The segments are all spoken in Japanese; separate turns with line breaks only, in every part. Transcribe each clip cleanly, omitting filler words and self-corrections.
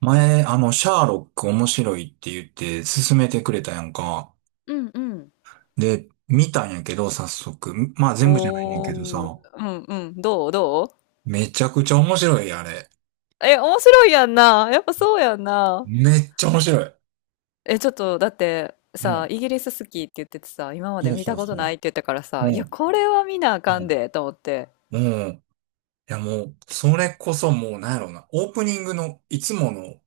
前、シャーロック面白いって言って勧めてくれたやんか。
うんうん。
で、見たんやけど、早速。まあ、全部じゃないねんけど
おー、
さ。
うんうん、どうどう？
めちゃくちゃ面白い、あれ。
え、面白いやんな。やっぱそうやんな。
めっちゃ面白い。
え、ちょっと、だって、
う
さ、
ん。
イギリス好きって言っててさ、今まで
そう
見
そ
た
う
こと
そ
ないって言ったから
う。
さ、
う
いや、
ん。
これは見なあか
う
ん
ん。
で、と思って。
うん。いや、もう、それこそもう、なんやろうな。オープニングの、いつもの、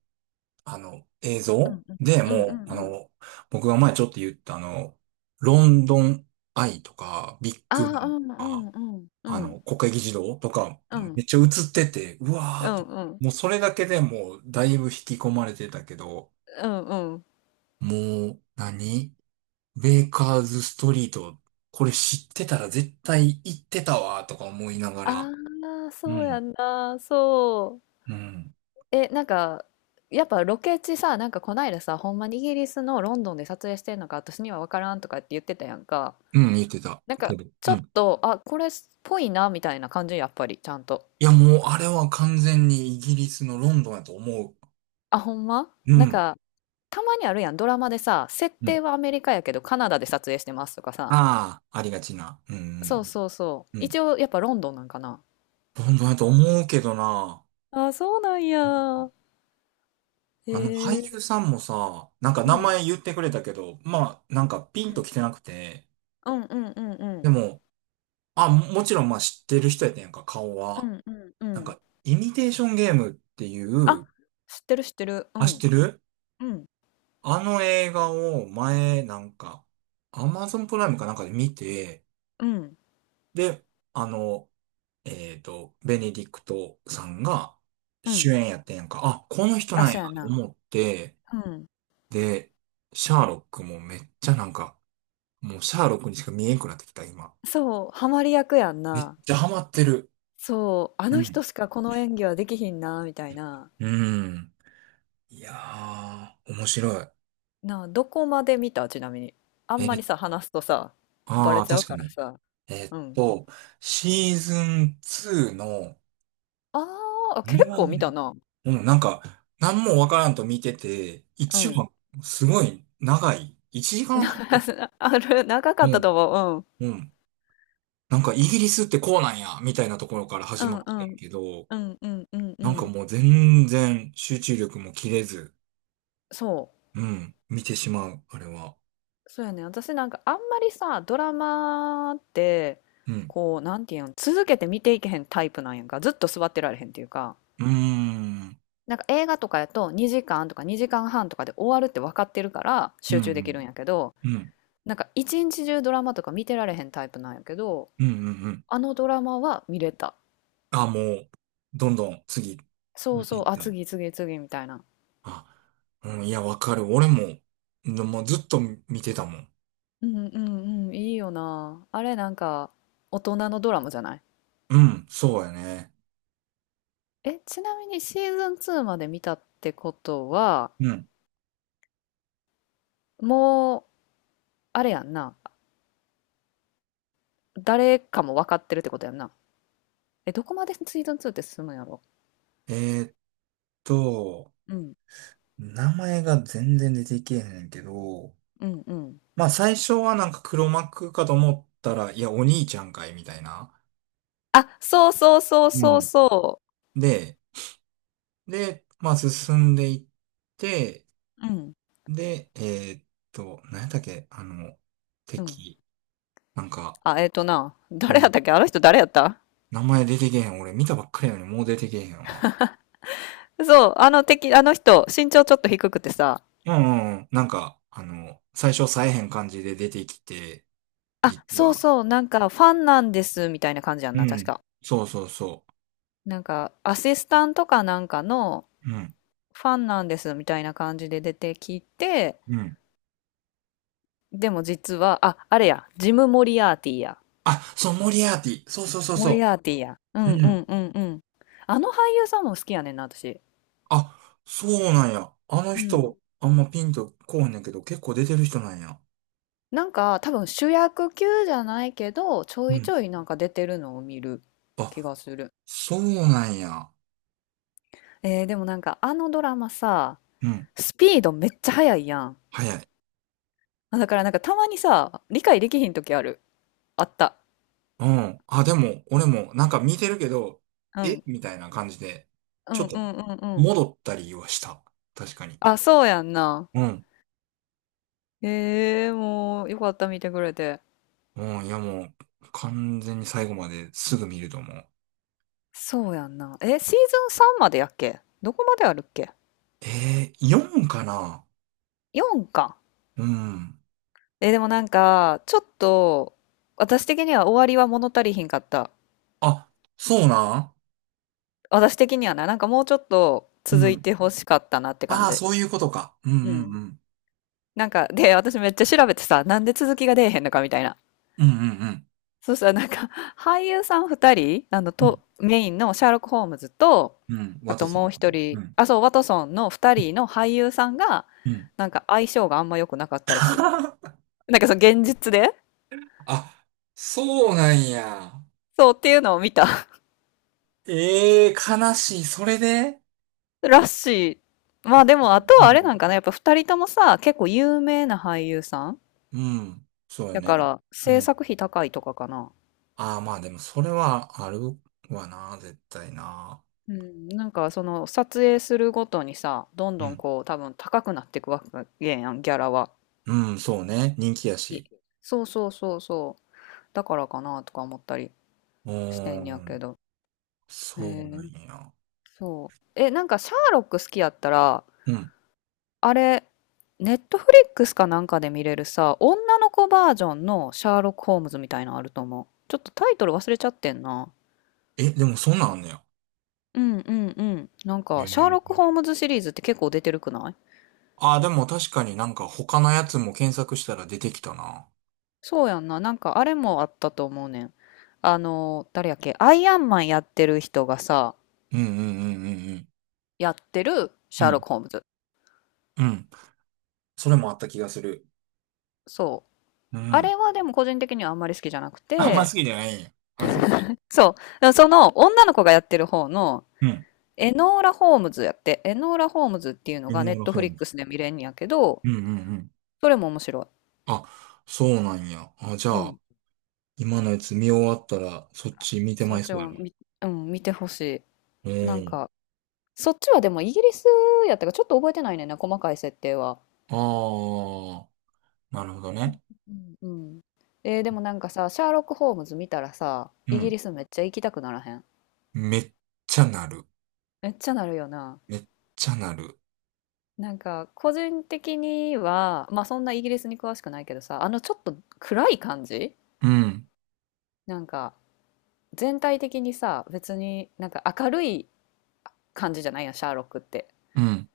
映
う
像
ん
で、
うんうんう
もう、
んうん。
僕が前ちょっと言った、ロンドンアイとか、ビッ
あ
グバ
あ、
ンと
うんうん
か
うん。うん
国会議事堂とか、
うん。
めっちゃ映ってて、うわー
う
っ
ん
て、
うん。
もうそれだけでもうだいぶ引き込まれてたけど、
うんうんうん。
もう何、ベーカーズストリート、これ知ってたら絶対行ってたわーとか思いながら、
ああ、
う
そうや
ん、
んな。そう。
うん、
え、なんか、やっぱロケ地さ、なんかこないださ、ほんまにイギリスのロンドンで撮影してんのか、私には分からんとかって言ってたやんか。
うん、言ってた
なんか、
けど、
ちょ
う
っ
ん。
と、あ、これっぽいな、みたいな感じ、やっぱり、ちゃんと。
いや、もうあれは完全にイギリスのロンドンやと思
あ、ほんま
う。う
なん
ん、
か、たまにあるやん、ドラマでさ、設
う
定
ん。
はアメリカやけど、カナダで撮影してますとかさ。
ああ、ありがちな。うん、う
そうそうそう。
ん、う
一
ん。
応、やっぱロンドンなんかな。
ロンドンやと思うけどな。
あ、そうなんや。へ
俳
え。
優さんもさ、なんか
う
名
ん。
前言ってくれたけど、まあ、なんかピ
う
ンと
ん
来てなくて、
うんうんうんう
で
ん。
も、あ、ももちろんまあ知ってる人やったんやんか、顔
う
は。
んうんう
なん
ん。
か、イミテーションゲームってい
あ、
う、
知ってる知ってる。う
あ、知っ
ん。
てる
うん。
あの映画を前、なんか、アマゾンプライムかなんかで見て、
うん。
で、あの、ベネディクトさんが
う
主
ん。
演やってんやんか、あ、この人
あ、
なんや
そうや
と
な。
思って、
うん。
で、シャーロックもめっちゃなんか、もうシャーロックにしか見えんくなってきた、今。
そう、ハマり役やん
めっ
な。
ちゃハマってる。
そう、あ
う
の人
ん。
しかこの演技はできひんな、みたいな。
うん。いやー、面白い。
なあ、どこまで見たちなみに？あ
え
んまり
ー、
さ、話すとさ、バ
あ
レ
あ、
ちゃう
確か
から
に。
さ。
えっ
うん。
と、シーズン2の、
ああ、
2
結
話
構
ぐら
見た
い。
な。
うん、なんか、何もわからんと見てて、
う
1
ん。
話、すごい長い。1時間
な
半。
ある、長かっ
う
たと
ん。
思う。
うん。なんか、イギリスってこうなんや、みたいなところから
う
始ま
ん。
っ
う
てん
ん
けど、
うんうんうんう
なんか
ん。
もう全然集中力も切れず、
そ
うん、見てしまう、あれは。
う。そうやね。私なんかあんまりさ、ドラマって、
うん。
こう、なんていうん、続けて見ていけへんタイプなんやんか。ずっと座ってられへんっていうか。
うーん。
なんか映画とかやと2時間とか2時間半とかで終わるって分かってるから
うん。
集
う
中できるん
ん。
やけど、
うん。うん。
なんか一日中ドラマとか見てられへんタイプなんやけど、
うんうん。
あのドラマは見れた。
あ、もう、どんどん次、
そう
見て
そう、
いっ
あ、
た。
次次次みたいな。
あ、うん。いや、わかる。俺も、のもうずっと見てたもん。
うんうんうん、いいよな。あれなんか大人のドラマじゃない？
うん。そうやね。
え、ちなみにシーズン2まで見たってことは、
うん。
もう、あれやんな。誰かも分かってるってことやんな。え、どこまでシーズン2って進むんやろ？
えーっと、
うん、
名前が全然出てけえへんけど、
うん、うん。
まあ、最初はなんか黒幕かと思ったら、いや、お兄ちゃんかい、みたいな。
あ、そうそうそう
う
そう
ん。
そ
で、で、まあ、進んでいって、
ううん。
で、ーっ何やったっけあの、
う。ん。
敵。なんか、
あ、えっとな、
う
誰やっ
ん。
たっけあの人誰やった？
名前出てけへん。俺見たばっかりやのにもう出てけへんわ。
そう、あの敵、あの人、身長ちょっと低くてさ、
うんうんうん。なんか、最初さえへん感じで出てきて、
あ、
実
そう
は。
そう、なんかファンなんです、みたいな感じやん
う
な、確
ん。
か。
そうそうそ
なんか、アシスタントかなんかの、
う。うん。
ファンなんです、みたいな感じで出てきて、
うん。
でも実は、あ、あれや、ジム・モリアーティや。
あ、そう、モリアーティ。そうそうそう
モ
そ
リアーティや。う
う。
ん
う
う
ん。
んうんうん。あの俳優さんも好きやねんな、私。
あ、そうなんや。あの
うん
人、あんまピンとこうへんねんけど、結構出てる人なんや。
なんか多分主役級じゃないけどちょ
う
いち
ん。
ょいなんか出てるのを見る気
あ、
がする。
そうなんや。
でもなんかあのドラマさ、
うん。
スピードめっちゃ速いやん。
早い。
あだからなんかたまにさ、理解できひん時ある。あった。
うん。あ、でも、俺も、なんか見てるけど、
う
え
ん。
みたいな感じで、
う
ちょ
ん
っと、
うんうんうん。
戻ったりはした。確かに。
あ、そうやんな。
うん。
ええー、もうよかった見てくれて。
うん、いやもう、完全に最後まですぐ見ると思う。
そうやんな。え、シーズン3までやっけどこまであるっけ
4かな。
?4 か。
うん。
え、でもなんか、ちょっと、私的には終わりは物足りひんかった。
あ、そうなん。
私的にはな、なんかもうちょっと
う
続い
ん。
てほしかったなって感
ああ、
じ。
そういうことか。うんう
う
ん
ん。
うん。
なんか、で、私めっちゃ調べてさ、なんで続きが出えへんのかみたいな。
うんうん
そしたらなんか、俳優さん二人、
うん。う
と、
ん。
メインのシャーロック・ホームズと、
うん。
あ
ワト
と
ソン。
もう一
う
人、
ん。
あ、そう、ワトソンの二人の俳優さんが、
うん。
なんか相性があんま良くなかったらしい。なんかその現実で
あ、そうなんや。
そうっていうのを見た
ええー、悲しい。それで、
らしい。ま
あ、
あ
そ
でも、あ
う
と
な
は
ん
あ
や。
れなんかな、やっぱ二人ともさ、結構有名な俳優さん
うん。そうや
だ
ね。
から
う
制
ん。
作費高いとかかな。
ああ、まあでもそれはあるわな、絶対な。
うん、なんかその撮影するごとにさ、どん
う
どん
ん。
こう多分高くなっていくわけやん、ギャラは。
うん、そうね。人気や
い
し。
そうそうそうそう。だからかなとか思ったり
う
して
ー
んやけ
ん。
ど。え
そうな
ー、
んや。
そう。え、なんかシャーロック好きやったら、
うん。
あれ、ネットフリックスかなんかで見れるさ、女の子バージョンのシャーロック・ホームズみたいなのあると思う。ちょっとタイトル忘れちゃってんな。
え、でもそんなんあんねや。
うんうんうん。なんか、シャーロ
え
ック・
え。
ホームズシリーズって結構出てるくない？
ああ、でも確かになんか他のやつも検索したら出てきたな。
そうやんな。なんかあれもあったと思うねん。誰やっけアイアンマンやってる人がさ、
うんうんうん
やってるシ
うん
ャー
うん。う
ロッ
ん。
ク・ホームズ。
うん。それもあった気がする。
そう。
う
あ
ん。
れはでも個人的にはあんまり好きじゃなく
あんま好
て、
きじゃないんや。あ、そうか。
そう。でもその女の子がやってる方の
うん。
エノーラ・ホームズやって、エノーラ・ホームズっていうの
犬
がネッ
ル
ト
ホ
フ
ー
リッ
ム。
クスで見れんやけど、
うんうんうん。
それも面白
あ、そうなんや。あ、じゃ
い。う
あ、
ん。
今のやつ見終わったら、そっち見て
そ
ま
っ
い
ち
そうや
も
ね。
見、うん、見てほし
う
い。なん
ん。
か、そっちはでもイギリスやったからちょっと覚えてないねんな、細かい設定は。
ああ、なるほど
う
ね。
んうんうん。でもなんかさ、シャーロック・ホームズ見たらさ、
う
イギ
ん。
リスめっちゃ行きたくならへん？
めっちゃなる。
めっちゃなるよな。
めっちゃなる。
なんか個人的には、まあそんなイギリスに詳しくないけどさ、ちょっと暗い感じ
うん。
なんか全体的にさ、別になんか明るい感じじゃないやん、シャーロックって。
うん。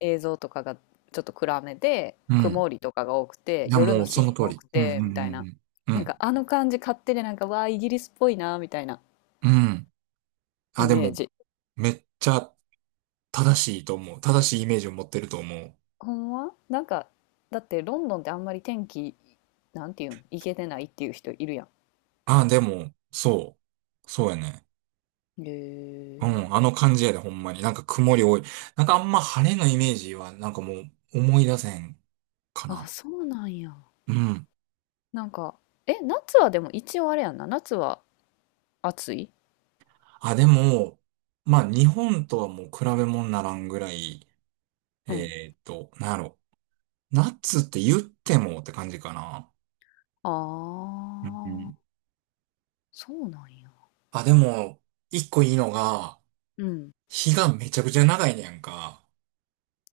映像とかがちょっと暗めで、
うん。
曇りとかが多くて、
いや、
夜の
もう
シ
そ
ーン
の通
多
り。
く
うん、う
て、
ん、
みたいな。
うん、う
なんか
ん。
あの感じ勝手でなんか、わあ、イギリスっぽいな、みたいな
うん。うん。あ、
イ
で
メ
も、
ージ。
めっちゃ正しいと思う。正しいイメージを持ってると思う。
ほんまなんか、だってロンドンってあんまり天気、なんていうん行けてないっていう人いるや
あ、でも、そう。そうやね。
ん。へ
うん。あ
え。
の感じやで、ほんまに。なんか曇り多い。なんかあんま晴れのイメージは、なんかもう思い出せんか
あ、
な。
そうなんや。
うん。
なんか、え、夏はでも一応あれやんな。夏は暑い？
あ、でも、まあ、日本とはもう比べ物にならんぐらい、
うん。
なんやろ。ナッツって言ってもって感じかな。
あ
うんう
あ、
ん。
そうなんや。
あ、でも、一個いいのが、
うん。
日がめちゃくちゃ長いねやんか。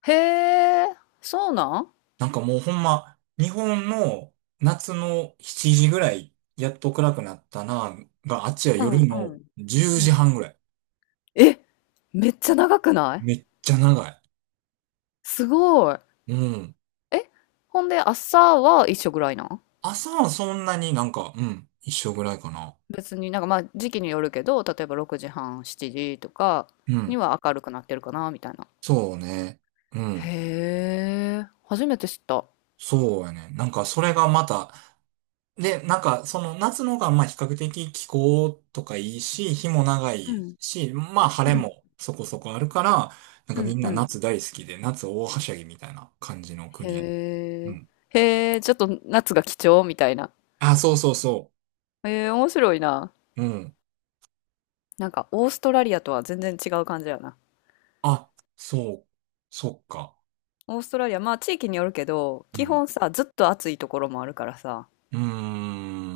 へえ、そうなん？
なんかもうほんま、日本の夏の7時ぐらい、やっと暗くなったな、が、あっちは
うん
夜
う
の
ん。
10
う
時
ん。
半ぐらい。
え、めっちゃ長くない？
めっちゃ長い。
すごい。
うん。
え、ほんで朝は一緒ぐらいなん？
朝はそんなになんか、うん、一緒ぐらいかな。
別になんかまあ時期によるけど、例えば6時半、7時とか
う
に
ん。
は明るくなってるかな、みたいな。
そうね。うん。
へえ、初めて知った。
そうやね。なんかそれがまた、で、なんかその夏の方がまあ比較的気候とかいいし、日も長
う
い
ん、
し、まあ晴
う
れ
ん、
もそこそこあるから、なんか
う
み
ん、
ん
う
な
ん。
夏大好きで、夏大はしゃぎみたいな感じの
へ
国やね。う
え。
ん。
へえ、ちょっと夏が貴重みたいな。
あ、そうそうそ
へえ、面白いな。
う。うん。
なんか、オーストラリアとは全然違う感じやな。
あ、そう、そっか。
オーストラリア、まあ地域によるけど、
う
基
ん。
本さ、ずっと暑いところもあるからさ、
うー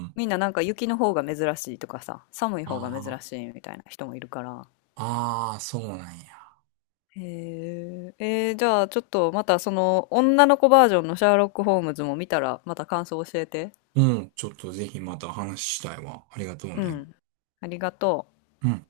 ん。
みんななんか雪の方が珍しいとかさ、寒い方が珍
あ
しいみたいな人もいるから、
あ、ああ、そうなんや。
へえ、じゃあちょっとまたその女の子バージョンのシャーロック・ホームズも見たらまた感想教えて。
うん。ちょっとぜひまた話したいわ。ありがとう
う
ね。
ん。ありがとう。
うん。